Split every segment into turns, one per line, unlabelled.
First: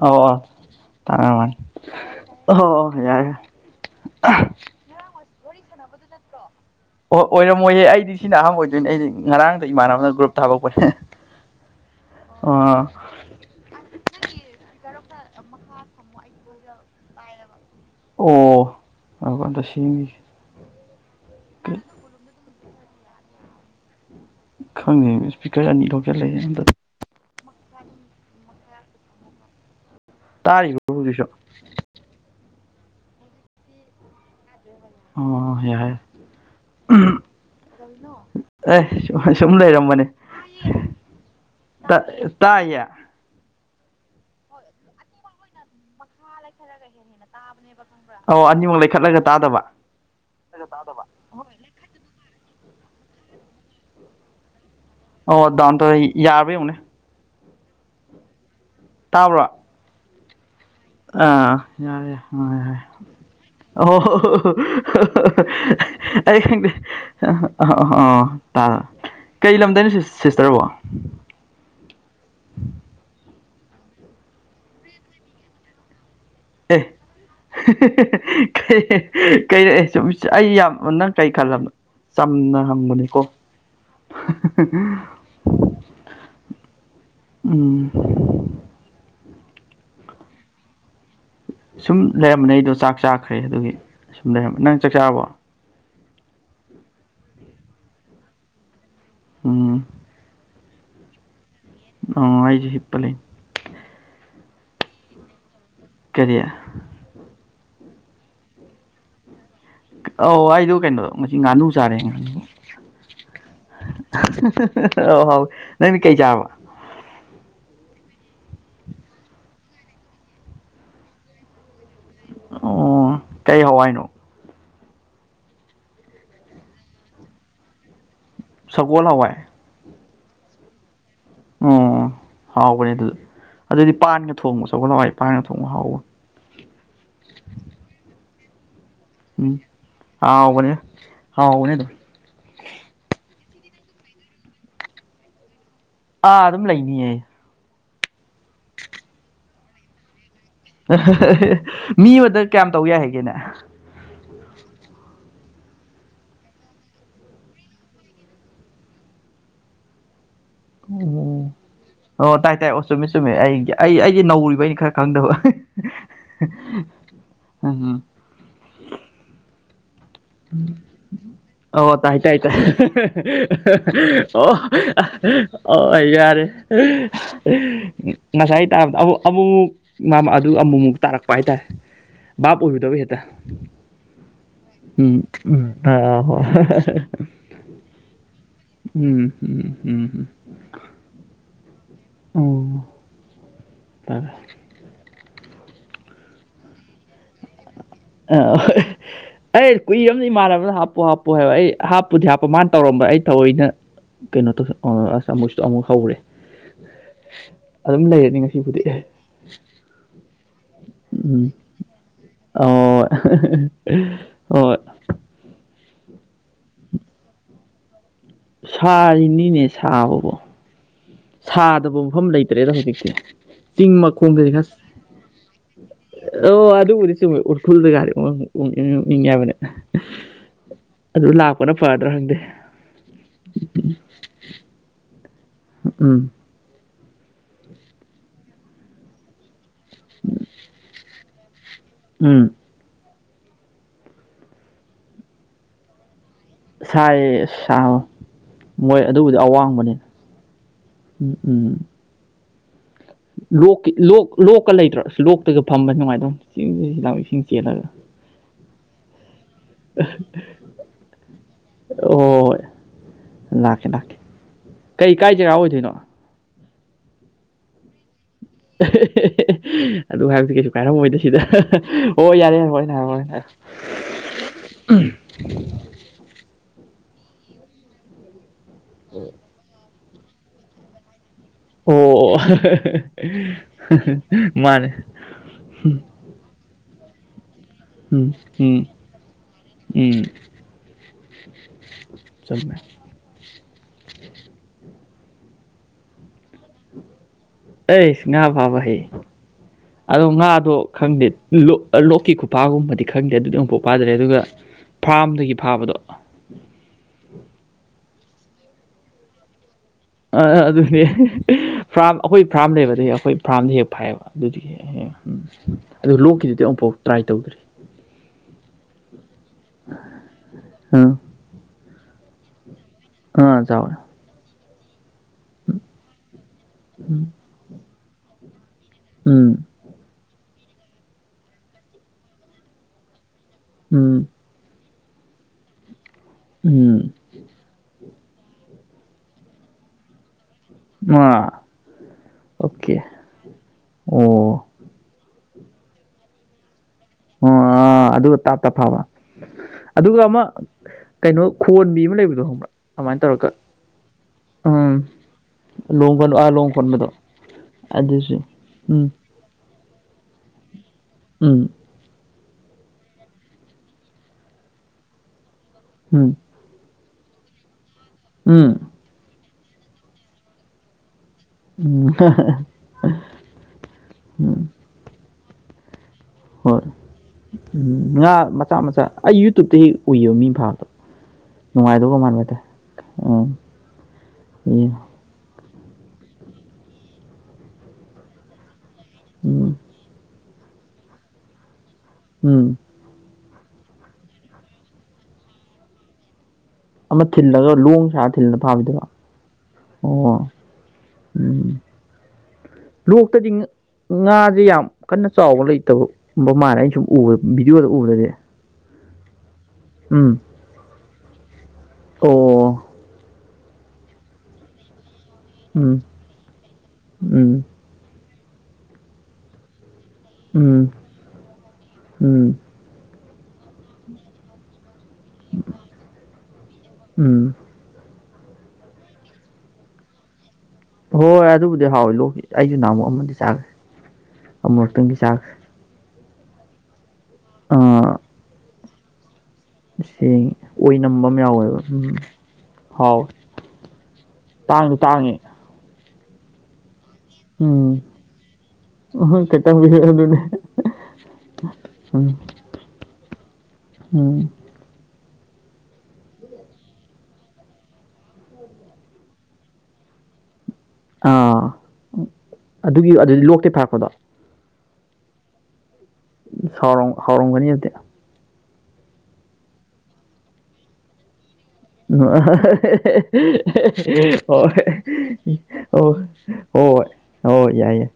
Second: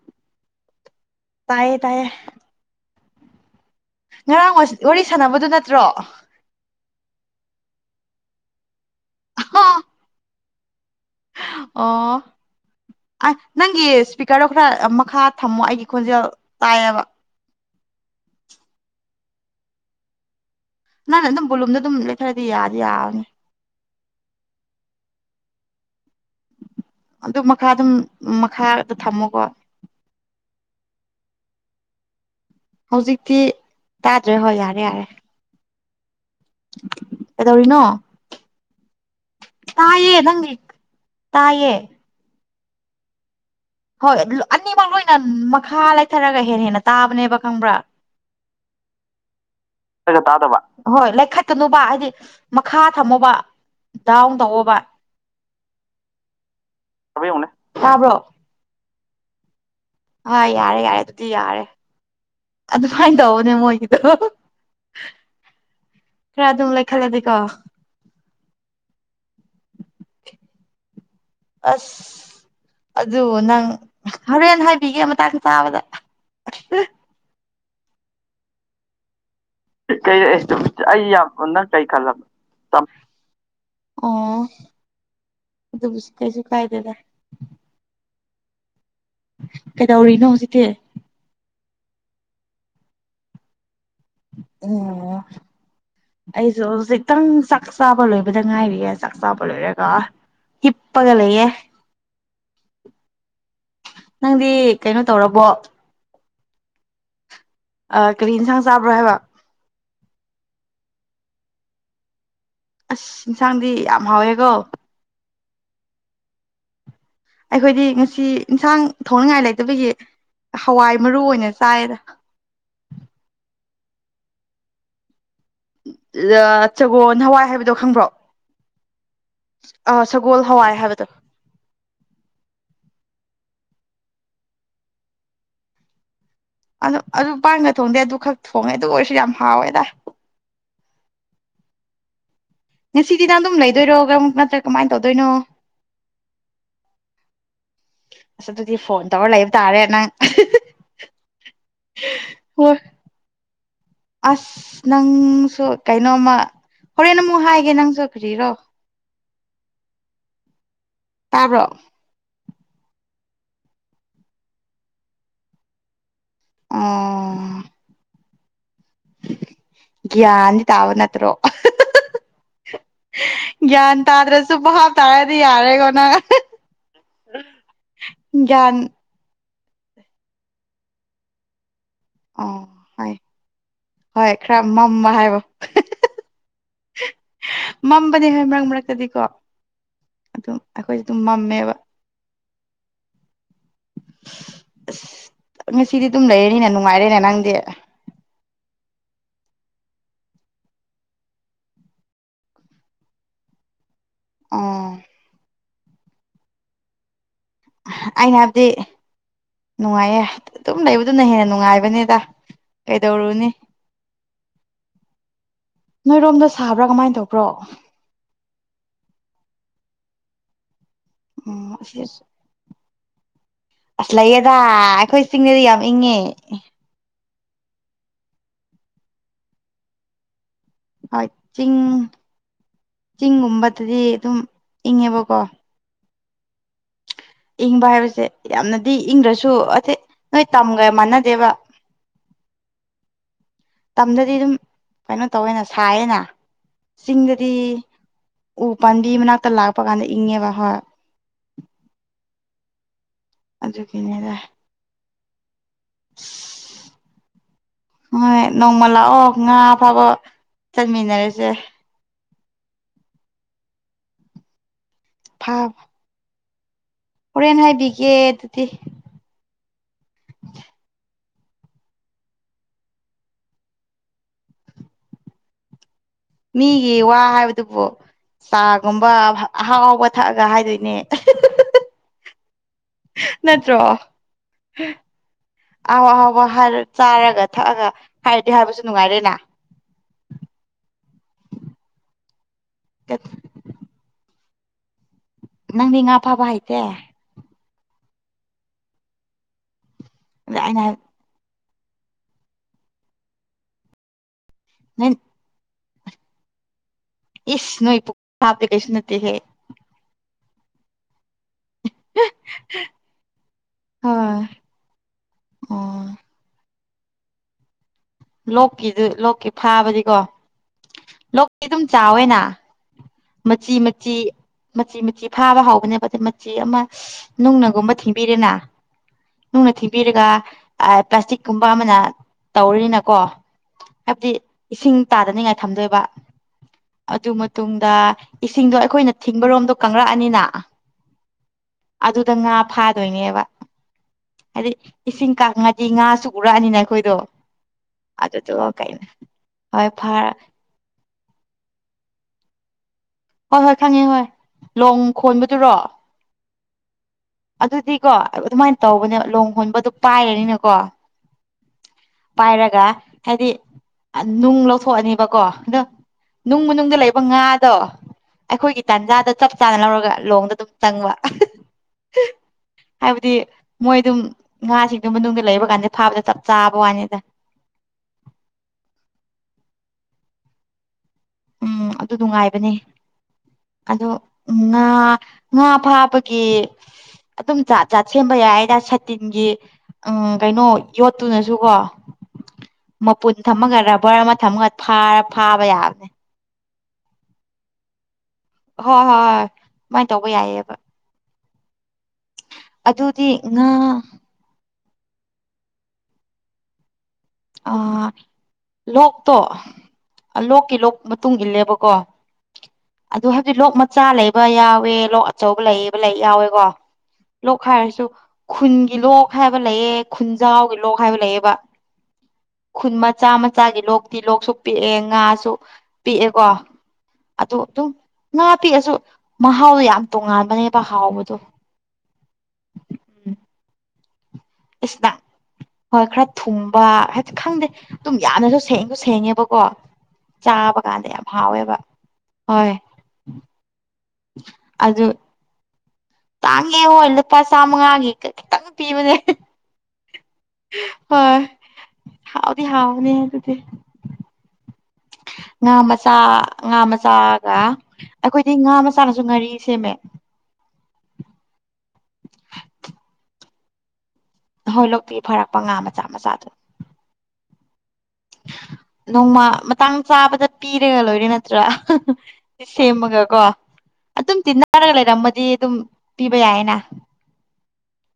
ꯍ ꯑ ꯇꯥꯅꯤ
ꯇꯥꯏꯌꯦ ꯇꯥꯏꯌꯦ
ꯑꯣ ꯌꯥꯏ
ꯉꯔꯥꯡ ꯋꯥꯔꯤ ꯁꯥꯟꯅꯕꯗꯨ ꯅꯠꯇ꯭ꯔꯣ
ꯑꯣꯣꯏ ꯑꯣꯏꯔꯝꯃꯣꯏꯍꯦ ꯑꯩꯗꯤ ꯁꯤꯅ ꯑꯍꯥꯟꯕ ꯑꯣꯏꯗꯣꯏꯅꯦ ꯑꯩꯗꯤ ꯉꯔꯥꯡꯗ ꯏꯃꯥꯟꯅꯕꯅ ꯒ꯭ꯔꯨꯞ ꯊꯥꯕꯛꯄꯅꯦ
ꯑꯣ
ꯑꯥ
ꯑ ꯅꯪꯄꯤꯤ ꯀꯔꯣ ꯈꯔ ꯃꯈꯥ ꯊꯝꯃꯣ ꯑꯩꯒꯤ ꯈꯣꯟꯖꯦꯜ ꯇꯥꯏꯌꯦꯕ
ꯑꯣ ꯑ ꯀ ꯇ ꯁꯤꯦꯡ
ꯅꯪ ꯅ ꯑꯗꯨꯝ ꯕꯨꯂꯨꯝꯗ ꯑꯗꯨꯝ ꯂꯩꯈ꯭ꯔꯔꯗꯤ ꯌꯥꯗꯤ ꯌꯥꯅꯤ
ꯈꯪꯉ ꯏꯁꯄꯤꯀꯔꯥꯅꯤ ꯊꯣꯔ ꯂꯩ
ꯑꯗꯨ ꯃꯈꯥ ꯑꯗꯨꯝ ꯃꯈꯥꯗ ꯊꯝꯃꯣꯀꯣ
ꯇꯥꯏꯈ ꯄꯨꯖꯤꯁ
ꯍꯧꯖꯤꯛꯇꯤ ꯇꯥꯗ꯭ꯔꯦ ꯍꯣꯏ ꯌꯥꯔꯦ ꯌꯥꯔꯦ
ꯑꯣ ꯍꯦ
ꯀꯩꯗꯧꯔꯤꯅꯣ
ꯑꯦ ꯁꯨꯝ ꯂꯩꯔꯝꯕꯅꯦ
ꯇꯥꯏꯌꯦ ꯅꯪꯒꯤ ꯇꯥꯏꯌꯦ
ꯇꯌꯦ
ꯍꯣꯏ ꯑꯅꯤꯃꯛ ꯂꯣꯏꯅ ꯃꯈꯥ ꯂꯩꯊꯔꯒ ꯍꯦꯟꯅ ꯍꯦꯟꯅ ꯇꯥꯕꯅꯦꯕ ꯈꯪꯕ꯭ꯔꯥ
ꯑꯣ ꯑꯅꯤꯃꯨꯛ ꯂꯩꯈꯠꯂꯒ ꯇꯥꯗꯕ
ꯍꯣꯏ
ꯇꯥꯗꯕ
ꯂꯩꯈꯠꯇꯅꯨꯕ ꯍꯥꯏꯗꯤ ꯃꯈꯥ ꯊꯝꯃꯣꯕ ꯗꯥꯎꯟ ꯇꯧꯑꯣꯕ
ꯑꯣꯗꯥꯟꯇ ꯌꯥꯔꯕꯎꯅꯦ
ꯇꯥꯕ꯭ꯔꯣ
ꯇꯥꯕ꯭ꯔꯣ
ꯍ
ꯑ ꯌꯥꯔꯦ ꯍ ꯍ
ꯑꯗꯨꯃꯥꯏꯅ ꯇꯧꯕꯅꯦ
ꯑꯣ
ꯃꯣꯏꯒꯤꯗꯣ
ꯑꯩ
ꯈꯔ
ꯈꯪꯗꯦ
ꯑꯗꯨꯝ ꯂꯩꯈꯠꯂꯗꯤꯀꯣ
ꯑ ꯑ ꯇꯥ ꯀꯩ ꯂꯝꯗꯅꯣ ꯁꯤꯁꯇꯔꯔꯕꯣ
ꯑꯁ ꯑꯗꯨꯕꯨ ꯅꯪ ꯍꯣꯔꯦꯟ ꯍꯥꯏꯕꯤꯒꯦ ꯃꯇꯥꯡ ꯆꯥꯕꯗ
ꯑꯦ ꯀꯩꯔꯛꯑꯦꯨꯝ
ꯀꯩ
ꯑꯩ ꯌꯥꯝ
ꯑꯩ
ꯅꯪ
ꯌꯥꯝ
ꯀꯩ ꯈꯜꯂꯝ
ꯅꯪ ꯀꯩ ꯈꯜꯂꯕ
ꯆꯝꯅ ꯍꯪꯕꯅꯤꯀꯣ
ꯑꯣ ꯑꯗꯨꯕꯨꯁꯨ ꯀꯩꯁꯨ ꯀꯥꯏꯗꯦꯗ
ꯎꯝ
ꯀꯩꯗꯧꯔꯤꯅꯣ ꯍꯧꯖꯤꯛꯇꯤ
ꯁꯨꯝ ꯂꯩꯔꯝꯕꯅꯦ ꯑꯩꯗꯣ ꯆꯥꯛ ꯆꯥꯈ꯭ꯔꯦ ꯑꯗꯨꯒꯤ ꯁꯨꯝ ꯂꯩꯔꯝꯕ ꯅꯪ ꯆꯥꯛ ꯆꯥꯔꯕꯣ
ꯑꯣ ꯑꯩꯁꯨ ꯍꯧꯖꯤꯛꯇꯪ ꯆꯥꯛ ꯆꯥꯕ ꯂꯣꯏꯕꯗ ꯉꯥꯏꯔꯤꯌꯦꯦ ꯆꯥꯛ ꯆꯥꯕ
ꯎꯝ
ꯂꯣꯏꯔꯒ ꯏꯄꯒꯂꯌꯦꯦ
ꯑ ꯑꯩꯁꯨ ꯍꯄ ꯂꯩ
ꯅꯪꯗꯤ ꯀꯩꯅꯣ ꯇꯧꯔꯕꯣ
ꯀꯔꯤꯌꯥ
ꯑ ꯀꯔꯤ ꯏꯟꯁꯥꯡ ꯆꯥꯕ꯭ꯔꯣ ꯍꯥꯏꯕ
ꯑꯧ ꯑꯩꯗꯣ ꯀꯩꯅꯣꯗꯣ ꯉ ꯉꯥꯅꯨ ꯆꯥꯔꯦ ꯉꯥꯅꯨ
ꯑꯁ ꯏꯟꯁꯥꯡꯗꯤ ꯌꯥꯝ ꯍꯥꯎꯋꯦꯀꯣ
ꯍ ꯍꯥꯎ ꯅꯣꯏꯃꯤꯠ ꯀꯩ ꯆꯥꯕ
ꯑꯩꯈꯣꯏꯗꯤ ꯉꯁꯤ ꯏꯟꯁꯥꯡ ꯊꯣꯡꯅꯤꯡꯉꯥꯏ ꯂꯩꯇꯕꯒꯤ ꯍꯋꯥꯏ ꯃꯔꯨ ꯑꯣꯏꯅ ꯆꯥꯏꯗ
ꯎꯝ ꯀꯩ ꯍꯋꯥꯏꯅꯣ
ꯆꯒꯣꯜ ꯍꯋꯥꯏ ꯍꯥꯏꯕꯗꯣ ꯈꯪꯕ꯭ꯔꯣ
ꯁꯒꯣꯜ ꯍꯋꯥꯏ
ꯑ ꯁꯒꯣꯜ ꯍꯋꯥꯏ ꯍꯥꯏꯕꯗ
ꯑꯣꯝ ꯍꯥꯎ ꯀꯅꯤꯗꯁꯨ ꯑꯗꯨꯗꯤ ꯄꯥꯟꯒ ꯊꯣꯡꯕꯁꯨꯈꯒꯠꯂꯏ ꯄꯥꯟꯒ ꯊꯣꯡꯕ ꯍꯥꯎꯕ
ꯑꯗꯨ ꯑꯗꯨ ꯄꯥꯡꯒ ꯊꯣꯡꯗꯦ ꯑꯗꯨ ꯈꯛ ꯊꯣꯡꯉꯦ ꯑꯗꯨ ꯑꯣꯏꯔꯁꯨ ꯌꯥꯝ
ꯎꯝ
ꯍꯥꯎꯋꯦꯗ
ꯑꯥꯎꯕꯅꯦ ꯑꯥꯎꯕꯅꯦ ꯑꯗꯨ
ꯉꯁꯤꯗꯤ ꯅꯪ ꯑꯗꯨꯝ ꯂꯩꯗꯣꯏꯔꯣꯒ ꯑꯃꯨꯛ ꯅꯠꯇ꯭ꯔ ꯀꯃꯥꯏꯅ ꯇꯧꯗꯣꯏꯅꯣ
ꯑꯥ ꯑꯗꯨꯝ ꯂꯩꯅꯤꯌꯦ
ꯑꯁ ꯑꯗꯨꯗꯤ ꯐꯣꯟ ꯇꯧꯔ ꯂꯩꯕ ꯇꯥꯔꯦ ꯅꯪ
ꯃꯤ ꯑꯃꯗ ꯀꯌꯥꯝ
ꯍꯣꯏ
ꯇꯧ ꯌꯥꯏ ꯍꯥꯏꯒꯦꯅꯦ
ꯑꯁ ꯅꯪꯁꯨ ꯀꯩꯅꯣꯝꯃ ꯍꯣꯔꯦꯟꯦꯟ ꯑꯃꯨꯛ ꯍꯥꯏꯒꯦ ꯅꯪꯁꯨ ꯀ꯭ꯔꯤꯔꯣ ꯇꯥꯕ꯭ꯔꯣ
ꯑꯣ ꯇꯥꯏ ꯀꯥꯏ ꯑꯣ ꯆꯨꯝꯃꯦ ꯆꯨꯝꯃꯦ ꯑꯩ ꯑꯩ ꯑꯩꯗꯤ ꯅꯧꯔꯤꯕ ꯑꯩꯅ ꯈꯔ ꯈꯪꯗꯕ
ꯑꯣ
ꯑꯝꯝ
ꯌꯥꯅꯤ ꯇꯥꯎ ꯅꯠꯇꯣ
ꯑꯣ ꯇꯥꯏ ꯇꯥꯏ ꯇ
ꯒ꯭ꯌꯥꯟ ꯇꯥꯗ꯭ꯔꯁꯨ
ꯑꯣ
ꯚꯥꯞ ꯇꯥꯔꯗꯤ ꯌꯥꯔꯦꯀꯣ
ꯑꯣ
ꯅꯪ
ꯌꯥꯔꯦ ꯉꯁꯥꯏ
ꯒ꯭ꯌꯥꯟ
ꯇꯥꯕꯗ ꯑꯕꯨ ꯃꯥ ꯑꯗꯨ ꯑꯃꯨꯛꯃꯨꯛ ꯇꯥꯔꯛꯄ ꯍꯥꯏꯇꯥꯔꯦ ꯞ
ꯑꯣ
ꯄꯕꯤꯗꯕꯤ
ꯍꯣꯏ
ꯍꯦꯠꯇ
ꯍꯣꯏ ꯈꯔ ꯃꯝꯕ
ꯎꯝ
ꯍꯥꯏꯕ
ꯎꯝ ꯑ
ꯃꯝꯕꯅꯦ ꯍꯣꯏ ꯃꯔꯛ ꯃꯔꯛꯇꯗꯤꯀꯣ
ꯎꯝꯝ ꯎꯝ ꯎꯝ
ꯑꯗꯨꯝ ꯑꯩꯈꯣꯏꯁꯨ ꯑꯗꯨꯝ ꯃꯝꯃꯦ
ꯑꯣ ꯇ
ꯑꯁ ꯉꯁꯤꯗꯤ ꯑꯗꯨꯝ ꯂꯩꯔꯅꯤꯅ ꯅꯨꯡꯉꯥꯏꯔꯦꯅꯦ ꯅꯪꯗꯤ
ꯑ ꯑꯩ ꯀꯨꯏ ꯑꯃꯅ ꯏꯃꯥꯟꯅꯕꯅ ꯍꯥꯞꯄꯨ ꯍꯥꯞꯄꯨ ꯍꯥꯏꯕ ꯑꯩ ꯍꯥꯞꯄꯨꯗꯤ ꯍꯥꯞꯄꯨ ꯃꯥꯅ ꯇꯧꯔꯝꯕ ꯑꯩ ꯊꯑꯣꯏꯅ ꯀꯩꯅ
ꯑꯣ
ꯇꯣ ꯑ ꯆꯨꯆ ꯑꯃꯃꯨꯛ ꯍꯥꯎꯔꯦ ꯑꯗꯨꯝ
ꯑꯩꯅ
ꯂꯩꯔꯅꯤ
ꯍꯥꯏꯕꯗꯤ
ꯉꯁꯤꯕꯨꯗꯤ
ꯅꯨꯡꯉꯥꯏꯌꯦ ꯑꯗꯨꯝ ꯂꯩꯕꯗꯨꯅ ꯍꯦꯟꯅ ꯅꯨꯡꯉꯥꯏꯕꯅꯦꯗ
ꯍ
ꯀꯩꯗꯧꯔꯨꯅꯤ
ꯍꯣꯏ
ꯅꯣꯏꯔꯣꯝꯗ ꯁꯥꯕ꯭ꯔꯥ ꯀꯃꯥꯏꯅ ꯇꯧꯕ꯭ꯔꯣ
ꯁꯥꯅꯤꯅꯦ ꯁꯥ ꯍꯕ
ꯎꯝ
ꯁꯥꯗꯕ
ꯑꯁꯤ
ꯃꯐꯝ ꯂꯩꯇ꯭ꯔꯦꯗ ꯍꯧꯖꯤꯛꯇꯤ ꯇꯤꯤꯡꯃ
ꯑꯁ
ꯀ
ꯂꯩꯌꯦꯗ ꯑꯩꯈꯣꯏ ꯆꯤꯡꯗꯗꯤ ꯌꯥꯝ ꯏꯪꯉꯦ
ꯑꯣ ꯑꯗꯨ ꯎꯔꯤꯁꯤ ꯎꯈꯨꯜꯗ ꯥꯔꯤ ꯑꯣ ꯏꯪꯉꯦ ꯍꯥꯏꯕꯅꯦ
ꯍꯣꯏ
ꯑꯗꯨ ꯂꯥꯛꯄꯅ
ꯆꯤꯡ
ꯐꯗ꯭ꯔꯥ ꯈꯪꯗꯦ
ꯆꯤꯡꯒꯨꯝꯕꯗꯗꯤ ꯑꯗꯨꯝ ꯏꯪꯉꯦꯕꯀꯣ
ꯎꯝ
ꯏꯪꯕ ꯍꯥꯏꯕꯁꯦ ꯌꯥꯝꯅꯗꯤ ꯏꯪꯗ꯭ꯔꯁꯨ ꯑ ꯅꯣꯏ ꯇꯝꯒ ꯃꯥꯟꯅꯗꯦꯕ
ꯎꯝ
ꯇꯝꯗꯗꯤ ꯑꯗꯨꯝ ꯀꯩꯅꯣ ꯇꯧꯋꯦꯅ ꯁꯥꯏꯌꯦꯅ
ꯁꯥꯏ
ꯆꯤꯡꯗꯗꯤ
ꯁꯍꯣ
ꯎ
ꯃꯣꯏ
ꯄꯥꯝꯕꯤ
ꯑꯗꯨꯕꯨꯗꯤ
ꯃꯅꯥꯛꯇ ꯂꯥꯛꯄ
ꯑꯋꯥꯡꯕꯅꯤꯅ
ꯀꯥꯟꯗ ꯏꯪꯉꯦꯕ ꯍꯣꯏ
ꯎꯝ ꯎꯝ ꯎꯝ
ꯑꯗꯨꯒꯤꯅꯦꯗ
ꯂꯂ ꯏꯇꯔ ꯐ ꯐꯝꯕꯅꯃꯥꯏ ꯇꯧꯅ ꯍꯤ ꯂꯥꯎ ꯏꯁꯤꯡ ꯆꯦꯜꯂꯒ
ꯍꯣꯏ ꯅꯣꯡꯃ ꯂꯥꯛꯑꯣ ꯉꯥ ꯐꯥꯕ ꯆꯟꯃꯤꯟꯅꯔꯁꯦ
ꯑꯣ ꯂꯥꯛꯀꯦ ꯂꯥꯛꯀꯦ ꯀꯩ ꯀꯥꯏ ꯖꯒꯥ ꯑꯣꯏꯗꯣꯏꯅꯣ
ꯍꯔꯦꯟ ꯍꯥꯏ ꯕꯤꯀꯦꯠ
ꯑꯗꯨ ꯍꯥꯏꯕꯗꯤ ꯀꯩꯁꯨ ꯀꯥꯏꯔꯝꯃꯣꯏꯗ ꯁꯤꯗ ꯑꯣ ꯌꯥꯔꯦ ꯍꯣꯔꯦꯟ ꯍꯥꯏꯔꯣ ꯍꯣꯔꯦꯟ ꯍꯥꯏꯔꯣ ꯑ
ꯃꯤꯒꯤ ꯋꯥ ꯍꯥꯏꯕꯗꯨꯕꯨ ꯆꯥꯒꯨꯝꯕ ꯑꯍꯥꯎ ꯑꯍꯥꯎꯕ ꯊꯛꯑꯒ ꯍꯥꯏꯗꯣꯏꯅꯦ
ꯑꯣ
ꯅꯠꯇ꯭ꯔꯣ
ꯃꯥꯅꯦ
ꯑꯍꯥꯎ ꯑꯍꯥꯎꯕ ꯍꯥꯏꯔ ꯆꯥꯔꯒ ꯊꯛꯑꯒ
ꯎꯝ
ꯍꯥꯏꯔꯗꯤ
ꯎꯝ
ꯍꯥꯏꯕꯁꯨ ꯅꯨꯡꯉꯥꯏꯔꯦꯅ
ꯎꯝ ꯆꯨꯝꯃꯦ
ꯅꯪꯗꯤ ꯉꯥ ꯐꯥꯕ ꯍꯩꯇꯦ
ꯑꯩꯁ ꯉꯥ ꯐꯥꯕ ꯍꯩ ꯑꯗꯣ
ꯑꯗ
ꯉꯥꯗꯣ
ꯑꯩꯅ
ꯈꯪꯗꯦ ꯂꯣꯛ ꯂꯣꯛꯀꯤ ꯈꯨꯄꯥꯒꯨꯝꯕꯗꯤ ꯈꯪꯗꯦ ꯑꯗꯨꯗꯤ ꯑꯃꯨꯛꯐꯥꯎ ꯐꯥꯗ꯭ꯔꯤ ꯑꯗꯨꯒ
ꯅꯪ
ꯐꯥꯝꯗꯒꯤ ꯐꯥꯕꯗꯣ
ꯏꯁ ꯅꯣꯏ ꯈꯨꯐꯥꯗꯨꯗꯤ ꯀꯩꯁꯨ ꯅꯠꯇꯦꯅꯦ
ꯑ ꯑꯗꯨꯅꯦ ꯐꯥꯔꯝ ꯑꯩꯈꯣꯏ ꯐꯥꯔꯝ ꯂꯩꯕꯗ ꯍꯦꯛ ꯑꯩꯈꯣꯏ ꯐꯥꯔꯝꯗ ꯍꯦꯛ ꯐꯥꯏꯌꯦꯕ
ꯍꯣꯏ
ꯑꯗꯨꯗꯤ ꯍ ꯎꯝ
ꯑꯣ
ꯑꯗꯨ ꯂꯣꯛꯀꯤ ꯑꯗꯨꯗꯤ ꯑꯃꯨꯛꯐꯥꯎ ꯇ꯭ꯔꯥꯏ ꯇꯧꯗ꯭ꯔꯤ
ꯂꯣꯛꯀꯤꯗꯨ ꯂꯣꯛꯀꯤ ꯐꯥꯕꯗꯤꯀꯣ
ꯎꯝ
ꯂꯣꯛꯀꯤ ꯑꯗꯨꯝ ꯆꯥꯎꯋꯦꯅ
ꯑꯥ
ꯃꯆꯤ
ꯆꯥꯎꯋꯦ
ꯃꯆꯤ ꯃꯆꯤ ꯃꯆꯤ ꯐꯥꯕ ꯍꯥꯎꯕꯅꯦꯕ ꯃꯆꯤ ꯑꯃ
ꯎꯝ
ꯅꯨꯡꯅꯒꯨꯝꯕ ꯊꯤꯡꯕꯤꯔꯦꯅ ꯅꯨꯡꯅ
ꯎꯝ
ꯊꯤꯟꯕꯤꯔꯒ ꯄ꯭ꯂꯥꯁꯇꯤꯛꯀꯨꯝꯕ ꯑꯃꯅ ꯇꯧꯔꯅꯤꯅꯀꯣ ꯍꯥꯏꯕꯗꯤ ꯏꯁꯤꯡ ꯇꯥꯗꯅꯤꯉꯥꯏ ꯊꯝꯗꯣꯏꯕ
ꯎꯝ
ꯑꯗꯨ ꯃꯇꯨꯡꯗ ꯏꯁꯤꯡꯗꯣ ꯑꯩꯈꯣꯏꯅ ꯊꯤꯡꯕꯔꯣꯝꯗꯣ ꯀꯪꯔꯛꯑꯅꯤꯅ
ꯎꯝ ꯑꯥ
ꯑꯗꯨꯗ ꯉꯥ
ꯑꯣꯀꯦ
ꯐꯥꯗꯣꯏꯅꯦꯕ
ꯑꯣ
ꯍꯥꯏꯗꯤ ꯏꯁꯤꯡ ꯀꯪꯉꯗꯤ ꯉꯥꯁꯨ ꯎꯔꯛꯑꯅꯤꯅ ꯑꯩꯈꯣꯏꯗꯣ
ꯑ ꯑꯗꯨꯒ
ꯑꯗꯨꯗꯣ
ꯇꯥꯞ ꯇꯥꯞ ꯐꯥꯕ
ꯀꯩꯅꯣ ꯍꯣꯏ
ꯑꯗꯨꯒ
ꯐꯥꯔ
ꯑꯃ ꯀꯩꯅꯣ ꯈꯣꯟꯕꯤ ꯑꯃ ꯂꯩꯕꯗꯣ ꯈꯪꯕꯔꯥ ꯑꯗꯨꯃꯥꯏꯅ ꯇꯧꯔꯒ
ꯍꯣꯏ ꯍꯣꯏ ꯈꯪꯉꯦ ꯍꯣꯏ
ꯎꯝ
ꯂꯣꯡ ꯈꯣꯟꯕꯗꯨꯔꯣ
ꯂꯣꯡ ꯈꯣꯟꯂ ꯑ ꯂꯣꯡ ꯈꯣꯟꯕꯗꯣ
ꯑꯗꯨꯗꯤꯀꯣ
ꯑꯗꯨꯁꯨ
ꯑꯗꯨꯃꯥꯏꯅ
ꯎꯝ
ꯇꯧꯕꯅꯦ ꯂꯣꯡ ꯈꯣꯟꯕ ꯑꯗꯣ ꯄꯥꯏꯔꯅꯤꯅꯀꯣ
ꯎꯝ
ꯄꯥꯏꯔꯒ ꯍꯥꯏꯗꯤ ꯅꯨꯡ ꯂꯧꯊꯣꯛꯑꯅꯦꯕꯀꯣ ꯑꯗꯣ
ꯎꯝ
ꯅꯨꯡ ꯃꯅꯨꯡꯗ ꯂꯩꯕ ꯑꯗꯨꯒ ꯉꯥꯗꯣ
ꯎꯝ
ꯑꯩꯈꯣꯏꯒꯤ ꯇꯥꯟꯖꯥꯗ ꯆꯞ ꯆꯥꯅ ꯂꯧꯔꯒ ꯂꯣꯡꯗ ꯑꯗꯨꯝ ꯆꯪꯕ
ꯎꯝ
ꯍꯥꯏꯕꯗꯤ ꯃꯣꯏ ꯑꯗꯨꯝ
ꯎꯝ
ꯉꯥꯁꯤꯡꯗꯨ ꯃꯅꯨꯡꯗ ꯂꯩꯕ ꯀꯥꯟꯗ ꯐꯥꯕꯗ ꯆꯞ ꯆꯥꯕ
ꯍꯣꯏ
ꯋꯥꯅꯤꯗ
ꯎꯝ ꯉꯥ ꯃꯆꯥ ꯃꯆꯥ ꯑꯩ ꯌꯨꯇꯨꯕꯇ ꯍꯥꯛ ꯎꯏꯌꯦ ꯃꯤꯅ ꯐꯥꯕꯗꯣ
ꯎꯝ ꯑꯗꯨ
ꯅꯨꯡꯉꯥꯏꯗꯧꯕ ꯃꯥꯟꯕ ꯍꯥꯏꯇꯥꯔꯦ
ꯅꯨꯡꯉꯥꯏꯕꯅꯦ
ꯑꯥ
ꯑꯗꯣ ꯎꯝ ꯉꯥ
ꯌꯦ
ꯉꯥ ꯐꯥꯕꯒꯤ ꯑꯗꯨꯝ ꯖꯥꯠ ꯖꯥꯠ ꯁꯦꯝꯕ ꯌꯥꯏꯗ ꯁꯥꯇꯤꯟꯒꯤ
ꯎꯝ
ꯎꯝ ꯀꯩꯅꯣ ꯌꯣꯠꯇꯨꯅꯁꯨ ꯀꯣ
ꯎꯝ
ꯊꯝꯃꯒ ꯔꯕꯔ ꯑꯃ ꯊꯝꯃꯒ ꯐꯥꯔ ꯐꯥꯕ ꯌꯥꯕꯅꯦ
ꯑꯃ ꯊꯤꯜꯂꯒ ꯂꯣꯡ ꯁꯥꯔ ꯊꯤꯜꯂ ꯐꯥꯕꯤꯗꯨꯔꯣ
ꯍꯣꯏ ꯍꯣꯏ ꯍꯣꯏ ꯑꯗꯨꯃꯥꯏꯅ ꯇꯧꯕ
ꯑꯣ
ꯌꯥꯏꯑꯕ
ꯎꯝ
ꯑꯗꯨꯗꯤ
ꯂꯣꯛꯇꯗꯤ
ꯉꯥ
ꯉꯥꯁꯦ ꯌꯥꯝ ꯀꯟꯅ ꯆꯥꯎꯕ ꯂꯩꯇꯕꯒꯨꯝꯕ ꯃꯥꯜꯂꯦ ꯑꯩꯅ ꯁꯨꯝ ꯎꯕ ꯚꯤꯗꯤꯑꯣꯗ ꯎꯕꯗꯗꯤ
ꯂꯣꯛꯇꯣ
ꯎꯝ
ꯂꯣꯛꯀꯤ ꯂꯣꯛ ꯃꯇꯨꯡ ꯏꯜꯂꯦꯕꯀꯣ
ꯑꯣ
ꯑꯗꯨ ꯍꯥꯏ ꯑꯗꯨꯗꯤ ꯂꯣꯛ ꯃꯆꯥ ꯂꯩꯕ ꯌꯥꯎꯋꯦ ꯂꯣꯛ ꯑꯆꯧꯕ
ꯎꯝ
ꯂꯩꯕ ꯂꯩ ꯌꯥꯎꯋꯦꯀꯣ ꯂꯣꯛ
ꯎꯝ
ꯍꯥꯏꯔꯁꯨ ꯈꯨꯟꯒꯤ ꯂꯣꯛ ꯍꯥꯏꯕ ꯂꯩꯌꯦ ꯈꯨꯟꯖꯥꯎꯒꯤ
ꯎꯝ
ꯂꯣꯛ ꯍꯥꯏꯕ ꯂꯩꯌꯦꯕ
ꯎꯝ
ꯈꯨꯟ ꯃꯆꯥ ꯃꯆꯥꯒꯤ ꯂꯣꯛꯇꯤ ꯂꯣꯛꯁꯨ ꯄꯤꯛꯑꯦ ꯉꯥꯁꯨ ꯄꯤꯛꯑꯦꯀꯣ
ꯎꯝ
ꯑꯗꯨ ꯑꯗꯨꯝ ꯉꯥ ꯄꯤꯛꯑꯁꯨ ꯃꯍꯥꯎꯗꯣ ꯌꯥꯝ ꯇꯣꯉꯥꯟꯕꯅꯦ
ꯍꯣꯏ ꯑꯗꯨꯕꯨꯗꯤ ꯍꯥꯎꯋꯤ ꯂꯣꯛ ꯑꯩꯁꯨ ꯅꯍꯥꯃꯨꯛ ꯑꯃꯗꯤ
ꯎꯝ
ꯆꯥꯈ꯭ꯔꯦ ꯑꯃꯔꯛꯇꯪꯒꯤ ꯆꯥꯛ
ꯊꯨꯡꯕ ꯍꯥꯏ ꯈꯪꯗꯦ ꯑꯗꯨꯝ ꯌꯥꯅꯁꯨ ꯁꯦꯡꯉꯁꯨ ꯁꯦꯡꯉꯦꯕ
ꯁꯦꯡ ꯑꯣꯏꯅꯝꯕ ꯑꯃ
ꯍꯥꯎꯋꯦꯕ
ꯌꯥꯎꯋꯦꯕ ꯎꯝ
ꯍꯣꯏ
ꯍꯥꯎꯋꯦ ꯇꯥꯡꯉ ꯇꯥꯡꯉꯤ
ꯇꯥꯡꯉꯦꯉ ꯂꯨꯄꯥ ꯆꯥꯝꯃꯉꯥꯒꯤ
ꯎꯝ
ꯈꯤꯇꯪ ꯄꯤꯕꯅꯦ
ꯈꯤꯇꯪ ꯄꯤꯔꯛꯑꯦ ꯑꯗꯨꯅꯦ
ꯍꯣꯏ
ꯎꯝ
ꯍꯥꯎꯗꯤ ꯍꯥꯎꯅꯤ ꯍꯥꯏ ꯑꯗꯨꯗꯤ
ꯎꯝ
ꯉꯥ ꯃꯆꯥ ꯉꯥ ꯃꯆꯥꯥꯒ ꯑꯩꯈꯣꯏꯗꯤ ꯉꯥ ꯃꯆꯥꯅꯁꯨ ꯉꯥꯔꯤ ꯁꯦꯝꯃꯦ
ꯑꯥ ꯑꯗꯨꯒꯤ ꯑꯗꯨꯗꯤ ꯂꯣꯛꯇꯦ ꯐꯔꯛꯄꯗꯣ
ꯑꯍꯣꯏ ꯂꯣꯛꯄꯤ ꯐꯔꯛꯄ ꯉꯥꯝ
ꯁꯥꯎꯔꯣꯡ ꯍꯥꯎꯔꯣꯡꯒꯅꯤ
ꯅꯣꯡꯃ ꯃꯇꯥꯡ ꯆꯥꯕꯗ ꯄꯤꯔꯒ ꯂꯣꯏꯔꯅ ꯑꯗꯨꯝ ꯇꯤꯟꯅꯔꯒ ꯂꯩꯔꯝꯃꯗꯤ ꯑꯗꯨꯝ
ꯍ
ꯄꯤꯕ ꯌꯥꯏꯌꯦꯅ
ꯑꯣ ꯍ ꯍꯣꯏ ꯌꯥꯏ ꯌꯥꯏ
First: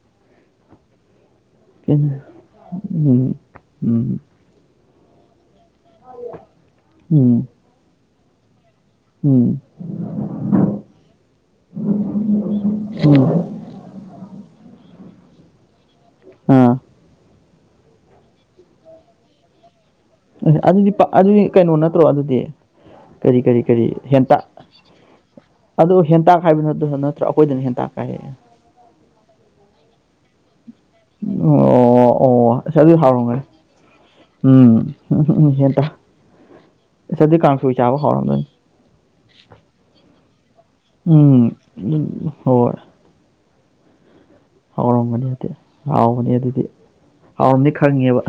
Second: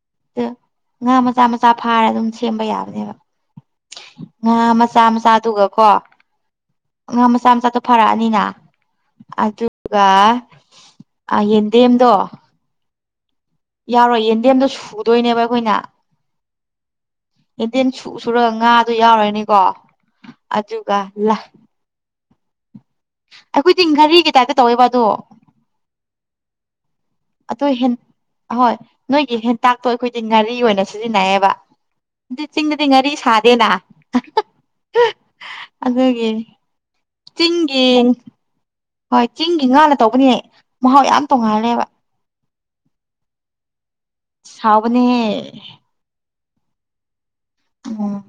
ꯉꯥ ꯃꯆꯥ ꯃꯆꯥ ꯐꯥꯔ
ꯎꯝ
ꯑꯗꯨꯝ ꯁꯦꯝꯕ ꯌꯥꯕꯅꯦꯕ
ꯎꯝ
ꯉꯥ ꯃꯆꯥ ꯃꯆꯥꯗꯨ ꯀꯣ ꯑꯥꯡ
ꯎꯝ
ꯃꯆꯥ ꯃꯆꯥꯗꯨꯣ ꯐꯔꯛꯑꯅꯤꯅ
ꯎꯝ
ꯑꯗꯨꯒ ꯌꯦꯟꯗꯦꯝꯗꯣ
ꯎꯝ
ꯌꯥꯎꯔꯣꯏ ꯌꯦꯟꯗꯦꯝꯗꯣ ꯁꯨꯗꯣꯏꯅꯦꯕ ꯑꯩꯈꯣꯏꯅ
ꯑ
ꯍꯦꯟꯗꯦꯜ ꯁꯨꯔꯒ ꯉꯥꯗꯨ ꯌꯥꯎꯔꯅꯤꯀꯣ
ꯑꯗꯨꯗꯤ
ꯑꯗꯨꯒ ꯂ
ꯑꯗꯨꯗꯤ ꯀꯩꯅꯣ ꯅꯠꯇ꯭ꯔꯣ ꯑꯗꯨꯗꯤ ꯀꯔꯤ ꯀꯔꯤ ꯀꯔꯤ
ꯑꯩꯈꯣꯏꯗꯤ ꯘꯔꯤꯒꯤ
ꯍꯦꯟꯇꯥꯛ
ꯇꯥꯏꯞꯇ ꯇꯧꯋꯦꯕ ꯑꯗꯣ
ꯑꯗ ꯍꯦꯟꯇꯥꯛ ꯍꯥꯏꯕꯅꯠꯇ ꯅ
ꯑꯗꯨ ꯑꯍꯣꯏ ꯅꯣꯏꯒꯤ ꯍꯦꯟꯇꯥꯛꯇꯣ ꯑꯩꯈꯣꯏꯗꯤ ꯉꯥꯔꯤ ꯑꯣꯏꯅ ꯁꯤꯖꯤꯟꯅꯩꯌꯦꯕ
ꯑꯣ ꯑꯣ
ꯑꯗꯨ
ꯑꯁ
ꯆꯤꯡꯗꯗꯤ
ꯑꯗꯨꯗꯤ
ꯉꯥꯔꯤ
ꯍꯥꯎꯔꯝꯒꯅꯤ
ꯁꯥꯗꯦꯅ
ꯎꯝ ꯎꯝ ꯎꯝ ꯍꯦꯟꯇꯥꯛ
ꯑꯗꯨꯒꯤ
ꯑꯁ ꯑꯗꯨꯗꯤ ꯀꯥꯡꯁꯣꯏ ꯆꯥꯕ
ꯇꯤꯒꯡ
ꯍꯥꯎꯔꯝꯗꯣꯏꯅꯤ
ꯍꯣꯏ ꯆꯤꯡꯒꯤ ꯉꯥꯅ ꯇꯧꯕꯅꯤꯅꯦ ꯃꯍꯥꯎ ꯌꯥꯝ
ꯎꯝ
ꯇꯣꯡꯉꯥꯜꯂꯦꯕ
ꯎꯝ ꯑꯅ ꯃꯅꯤꯌꯥꯗꯦ
ꯁꯥꯎꯕꯅꯦꯍꯦ
ꯍꯥꯎ ꯃꯅꯤꯌꯥꯗꯦ ꯍꯥꯎꯔꯝꯗꯤ
ꯎꯝ
ꯈꯪꯉꯦꯕ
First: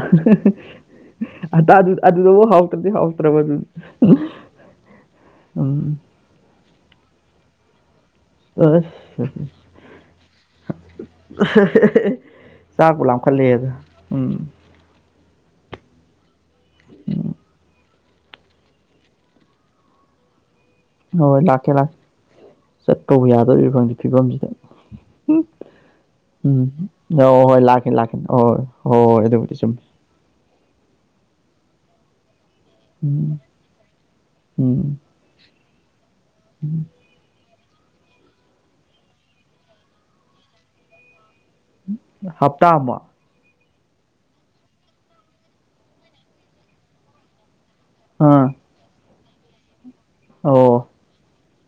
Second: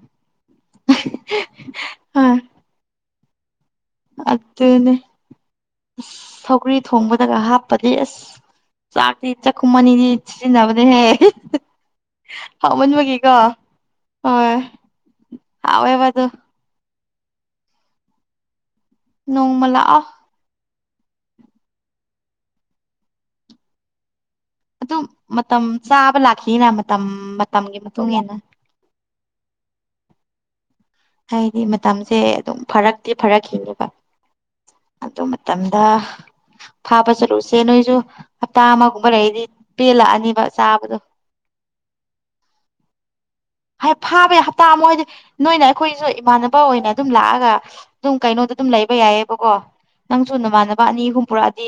ꯍ
ꯑꯗꯨꯗꯕꯨ ꯍꯥꯎꯇꯕꯗꯤ ꯍꯥꯎꯇꯦ ꯄ꯭ꯔꯕ ꯑꯗꯨ
ꯑꯗꯨꯅꯦ ꯑꯁ
ꯎꯝ
ꯁꯧꯒ꯭ꯔꯤ ꯊꯣꯡꯕꯗꯒ ꯍꯥꯞꯄꯗꯤ ꯑꯁ ꯆ
ꯑꯁ
ꯏ ꯆ ꯈꯨꯃꯅꯤꯗꯤ ꯏꯠꯁꯤ ꯅꯕꯗ ꯍꯦ ꯍꯃꯅꯤ
ꯆꯥꯛꯄꯨ
ꯃꯒꯒꯣ
ꯂꯥꯝꯈꯠꯂꯛꯑꯦꯗ
ꯑ
ꯎꯝ
ꯍꯥꯎꯦꯕꯗꯨ
ꯎꯝ
ꯅꯣꯡꯃꯂ ꯑ
ꯍꯣꯏ ꯍꯣꯏ ꯂꯥꯛꯀꯦ ꯂꯥꯛꯀꯦ ꯆꯠꯄꯕꯨ ꯌꯥꯗꯣꯔꯤꯕ ꯈꯪ ꯐꯤꯕꯝꯁꯤ
ꯑꯗꯨꯝ ꯃꯇꯝ ꯆꯥꯕ
ꯎꯝ
ꯂꯥꯛꯈꯤꯅ ꯃꯇꯝ
ꯑꯣ ꯍꯣꯏ
ꯃꯇꯝꯒꯤ
ꯂꯥꯛꯀꯦ
ꯃꯇꯨꯡ
ꯂꯥꯛꯀꯦ ꯍ
ꯏꯟꯅ
ꯍꯣꯏ ꯍꯣꯏ ꯍꯣꯏ ꯑꯗꯨ ꯆꯨꯝ
ꯍꯥꯏꯗꯤ ꯃꯇꯝꯁꯦ ꯑꯗꯨꯝ ꯐꯔꯛꯇꯤ
ꯎꯝ
ꯐꯔꯛꯈꯤꯅꯦꯕ
ꯎꯝ
ꯑꯗꯨ ꯇꯗ ꯐꯥꯕ ꯆꯂꯨꯁ ꯏꯆꯦ ꯅꯣꯏꯁꯨ ꯍꯞꯇꯥ ꯑꯃꯒꯨꯝꯕ ꯂꯩꯗꯤ ꯄꯦꯜꯂꯛꯑꯅꯤꯕ ꯆꯥꯕꯗꯣ
ꯍꯞꯇꯥ ꯑꯃ
ꯐꯥꯕꯩ ꯍꯞꯇꯥ ꯑꯃ ꯍꯥꯏꯗꯤ ꯅꯣꯏꯅ ꯑꯩꯈꯣꯏꯁꯨ ꯏꯃꯥꯟꯅꯕ ꯑꯣꯏꯅ ꯑꯗꯨꯝ ꯂꯥꯛꯑꯒ ꯑꯗꯨꯝ
ꯑꯥ
ꯀꯩꯅꯣꯗ ꯑꯗꯨꯝ ꯂꯩꯕ ꯌꯥꯏꯑꯕꯀꯣ ꯅꯪꯁꯨꯨ
ꯑꯣ
ꯅꯃꯥꯟꯅꯕ ꯑꯅꯤ ꯑꯍꯨꯝ ꯄꯨꯔꯛꯑꯗꯤ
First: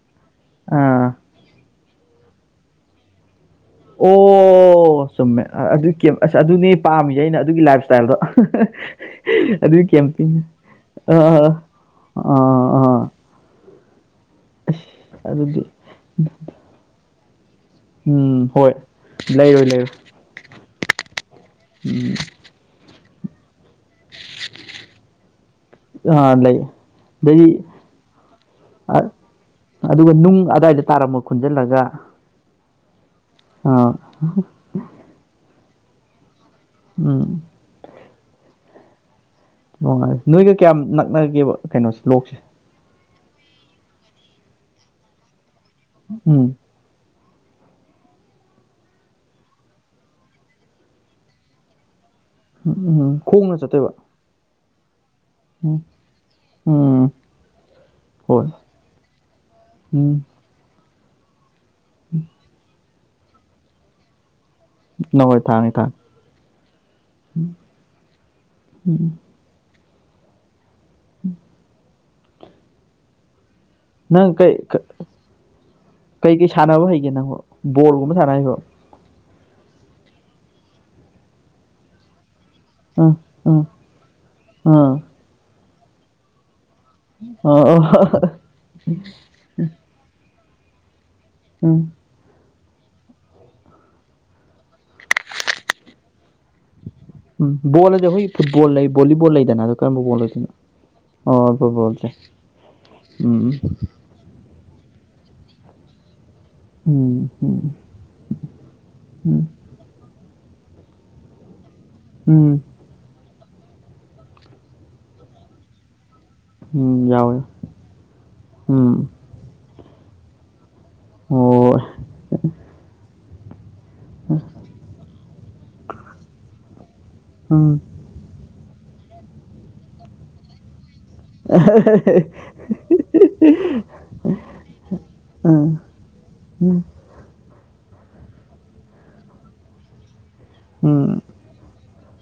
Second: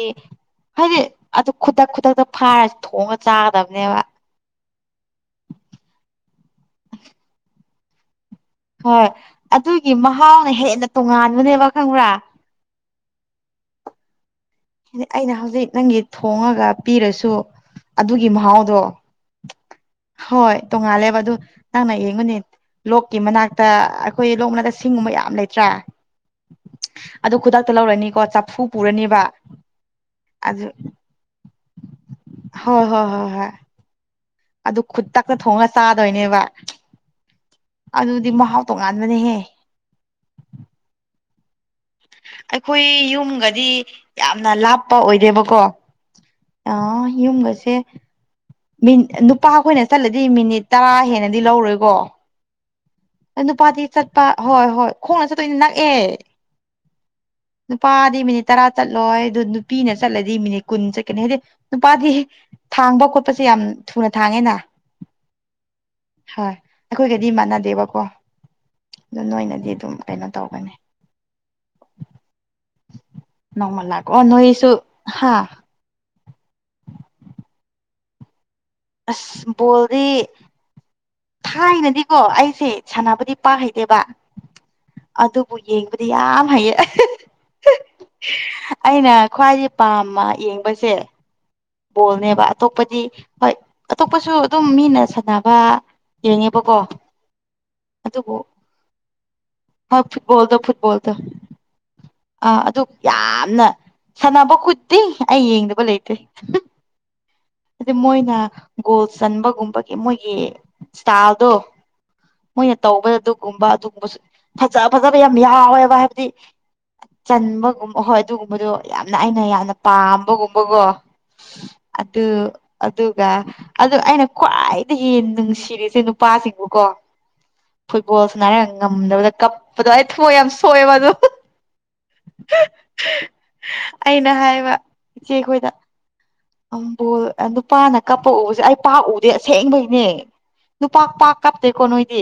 ꯍꯥꯏꯗꯤ
ꯑꯥ
ꯑꯗꯨ ꯈꯨꯗꯛ ꯈꯨꯗꯛꯇ ꯐꯥꯔꯁꯤ ꯊꯣꯡꯉꯒ ꯆꯥꯒꯗꯕꯅꯤ
ꯑꯣ ꯆꯨꯝꯃꯦ ꯑꯗꯨ ꯑꯁ ꯑꯗꯨꯅꯦ ꯄꯥꯝꯃꯤꯁꯦ ꯑꯩꯅ ꯑꯗꯨꯒꯤ ꯂꯥꯏꯞ ꯏꯁꯇꯥꯏꯜꯗꯣ
ꯍꯣꯏ
ꯑꯗꯨ
ꯑꯗꯨꯒꯤ
ꯀꯝꯇ
ꯃꯍꯥꯎꯅ ꯍꯦꯟꯅ
ꯑ
ꯇꯣꯉꯥꯟꯕꯅꯦꯕ ꯈꯪꯕ꯭ꯔꯥ
ꯑꯥ ꯑꯥ
ꯍꯥꯏꯗꯤ
ꯑꯁ
ꯑꯩꯅ
ꯑꯗꯨꯗꯤ
ꯍꯧꯖꯤꯛ ꯅꯪꯒꯤ ꯊꯣꯉꯒ ꯄꯤꯔꯁꯨ ꯑꯗꯨꯒꯤ
ꯎꯝ ꯍꯣꯏ
ꯃꯍꯥꯎꯗꯣ
ꯂꯩꯔꯣꯏ ꯂꯩꯔꯣꯏ
ꯍꯣꯏ ꯇꯣꯡꯉꯥꯜꯂꯦꯕ ꯑꯗꯨ ꯅꯪꯅ
ꯎꯝ
ꯌꯦꯡꯉꯨꯅꯦ ꯂꯣꯛꯀꯤ ꯃꯅꯥꯛꯛꯇ ꯑꯩꯈꯣꯏ ꯂꯣꯛꯅꯗ ꯁꯤꯡꯒꯨꯝꯕ ꯌꯥꯝ ꯂꯩꯇ꯭ꯔꯥ
ꯑꯥ ꯂꯩ
ꯑꯗꯨ
ꯑꯗꯒꯤ
ꯈꯨꯗꯛꯇ ꯂꯧꯔꯅꯤꯀꯣ ꯆꯐꯨ
ꯑ-
ꯄꯨꯔꯅꯤꯕ
ꯑꯗꯨꯒ ꯅꯨꯡ
ꯑꯗꯨ
ꯑꯗꯥꯋꯥꯏꯗ ꯇꯥꯔꯝꯃ ꯈꯨꯟꯖꯤꯜꯂꯒ
ꯍꯣꯏ ꯍꯣꯏ ꯍꯣꯏ ꯍꯣꯏ
ꯑ
ꯑꯗꯨ ꯈꯨꯇꯛꯇ ꯊꯣꯡꯉ ꯆꯥꯗꯣꯏꯅꯦꯕ
ꯎꯝ
ꯑꯗꯨꯗꯤ ꯃꯍꯥꯎ ꯇꯣꯉꯥꯟꯕꯅꯦꯍꯦ
ꯅꯨꯡꯉꯥꯏꯦ ꯅꯣꯏꯒ ꯀꯌꯥꯝ ꯅꯛꯅꯒꯦꯕ ꯀꯩꯅꯣꯁꯦ ꯂꯣꯛꯁꯦ
ꯑꯩꯈꯣꯏ ꯌꯨꯝꯒꯗꯤ ꯌꯥꯝꯅ ꯂꯥꯞꯄ ꯑꯣꯏꯗꯦꯕꯀꯣ
ꯎꯝ
ꯌꯨꯝꯕꯁꯦ ꯃꯤꯅꯤꯠ ꯅꯨꯄꯥ ꯑꯩꯈꯣꯏꯅ ꯆꯠꯂꯗꯤ ꯃꯤꯅꯤꯠ ꯇꯔꯥ ꯍꯦꯟꯅꯗꯤ ꯂꯧꯔꯣꯏꯀꯣ
ꯎꯝ ꯎꯝ ꯈꯣꯡꯅ
ꯅꯨꯄꯥꯗꯤ
ꯆꯠꯇꯣꯏꯕ
ꯆꯠꯄ ꯍꯣꯏ ꯍꯣꯏ ꯈꯣꯡꯅ ꯆꯠꯇꯣꯏꯅꯤ
ꯎꯝ
ꯅꯛꯑꯦ
ꯎꯝ
ꯅꯨꯄꯥꯗꯤ ꯃꯤꯅꯤꯠ
ꯍꯣꯏ
ꯇꯔꯥ ꯆꯠꯂꯣꯏ ꯑꯗꯨ ꯅꯨꯄꯤꯅ
ꯎꯝ
ꯆꯠꯂꯗꯤ ꯃꯤꯅꯤꯠ ꯀꯨꯟ ꯆꯠꯀꯅꯤ ꯍꯥꯏꯗꯤ ꯅꯨꯄꯥꯗꯤ ꯊꯥꯡꯕ ꯈꯣꯠꯄꯁꯦ ꯌꯥꯝ ꯊꯨꯅ ꯊꯥꯡꯉꯦꯅ
ꯅꯍꯣꯏ ꯊꯥꯡꯉꯦ ꯊꯥꯡꯉꯦ
ꯍꯣꯏ ꯑꯩꯈꯣꯏꯒꯗꯤ ꯃꯥꯟꯅꯗꯦꯕꯀꯣ ꯑꯗꯨ ꯅꯣꯏꯅꯗꯤ ꯑꯗꯨꯝ ꯀꯩꯅꯣ ꯇꯧꯒꯅꯤ
ꯎꯝ
ꯅꯣꯡꯃꯜ ꯂꯒꯑꯣ
ꯅꯪ
ꯅꯣꯏꯁꯨ ꯍꯥ
ꯀꯩ ꯀꯩ ꯁꯥꯟꯅꯕ ꯍꯩꯒꯦ ꯅꯪꯕꯣ ꯕꯣꯜꯒꯨꯝꯕ ꯁꯥꯟꯅ ꯍꯩꯕꯣ
ꯑꯁ ꯕꯣꯜꯗꯤ ꯊꯥꯏꯅꯗꯤꯀꯣ ꯑꯩ ꯁꯤꯦ
ꯑꯥ
ꯁꯥꯟꯅꯕꯗꯤ ꯄꯥꯛ ꯍꯩꯇꯦꯕ
ꯑꯥ
ꯑꯗꯨꯕꯨ ꯌꯦꯡꯕꯗꯤ ꯌꯥꯝ ꯍꯩꯌꯦ
ꯑꯥ ꯑꯥ ꯑꯣ
ꯑꯩꯅ ꯈ꯭ꯋꯥꯏꯗꯒꯤ ꯄꯥꯝꯕ ꯌꯦꯡ ꯁꯦ
ꯎꯝ
ꯣꯜꯅꯦꯕ ꯑꯇꯣꯞꯄꯗꯤ ꯍꯣꯏ ꯑꯇꯣꯞꯄꯁꯨ ꯑꯗꯨꯝ ꯃꯤꯅ ꯁꯥꯟꯅꯕ ꯌꯦꯡꯅꯦꯕꯀꯣ
ꯎꯝꯣꯜꯗꯦ ꯍꯣꯏ ꯐꯨꯠꯕꯣꯜ ꯂꯩ ꯣꯂꯤꯕꯣꯜ ꯂꯩꯗꯅ ꯑꯗꯨ
ꯍꯣꯏ
ꯀꯣ ꯂꯩꯗ
ꯐꯨꯠꯕꯣꯜꯗꯣ ꯐꯨꯠꯕꯣꯜꯗꯣ
ꯐꯣꯜꯁ
ꯑꯥ ꯑꯗꯨ ꯌꯥꯝꯅ ꯁꯥꯟꯅꯕ ꯈꯨꯠꯇꯤ ꯑꯩ ꯌꯦꯡꯗꯕ ꯂꯩꯇ꯭ꯦ
ꯎꯝ ꯎꯝ
ꯑꯗꯨ ꯃꯣꯏꯅ ꯒꯣꯜ
ꯎꯝ
ꯆꯟꯕꯒꯨꯝꯕꯒꯤ ꯃꯣꯏꯒꯤ ꯏꯁꯇꯥꯗꯣ
ꯎꯝ
ꯃꯣꯏꯅ ꯇꯧꯕ ꯑꯗꯨ ꯒꯨꯝꯕ ꯑꯗꯨꯒꯨꯝꯕꯁꯨ ꯐꯖ ꯐꯖꯕ ꯌꯥꯝ ꯌꯥꯎꯋꯦꯕ ꯍꯥꯏꯕꯗꯤ
ꯎꯝ ꯌꯥꯎꯋꯦ
ꯆꯟꯕꯒꯨꯝꯕ ꯍꯣꯏ ꯑꯗꯨꯒꯨꯝꯕꯗꯣ
ꯎꯝ
ꯌꯥꯝꯅ ꯑꯩꯅ ꯌꯥꯝꯅ ꯄꯥꯝꯕꯒꯨꯝꯕꯀꯣ
ꯑꯣ
ꯑꯗ ꯑꯗꯨꯒ ꯑꯗꯨꯗ ꯑꯩꯅ ꯈ꯭ꯋꯥꯏꯗꯒꯤ ꯍꯦꯟꯅ ꯅꯨꯡꯁꯤꯔꯤꯁꯦ ꯅꯨꯄꯥꯁꯤꯡꯕꯨꯀꯣ
ꯎꯝ
ꯐꯨꯠꯕꯣꯜꯁꯨꯅꯔꯒ ꯉꯝꯗꯕꯗ ꯀꯞꯄꯗꯣ ꯑꯩ ꯊꯕꯣꯏ ꯌꯥꯝ ꯁꯣꯛꯑꯦꯕ ꯑꯗꯣ ꯑꯩꯅ
ꯑ
ꯏꯆꯦ ꯑꯩꯈꯣꯏꯗ ꯑꯝꯕꯣꯜ ꯅꯨꯄꯥꯅ ꯀꯞꯄ ꯎꯕꯁꯦ ꯑꯩ ꯄꯥꯛꯎꯗꯦ ꯑꯁꯦꯡꯕꯒꯤꯅꯦ ꯅꯨꯄꯥ
ꯎꯝ
ꯄꯥꯛ ꯀꯥꯞꯇꯦꯀꯣ ꯅꯣꯏꯗꯤ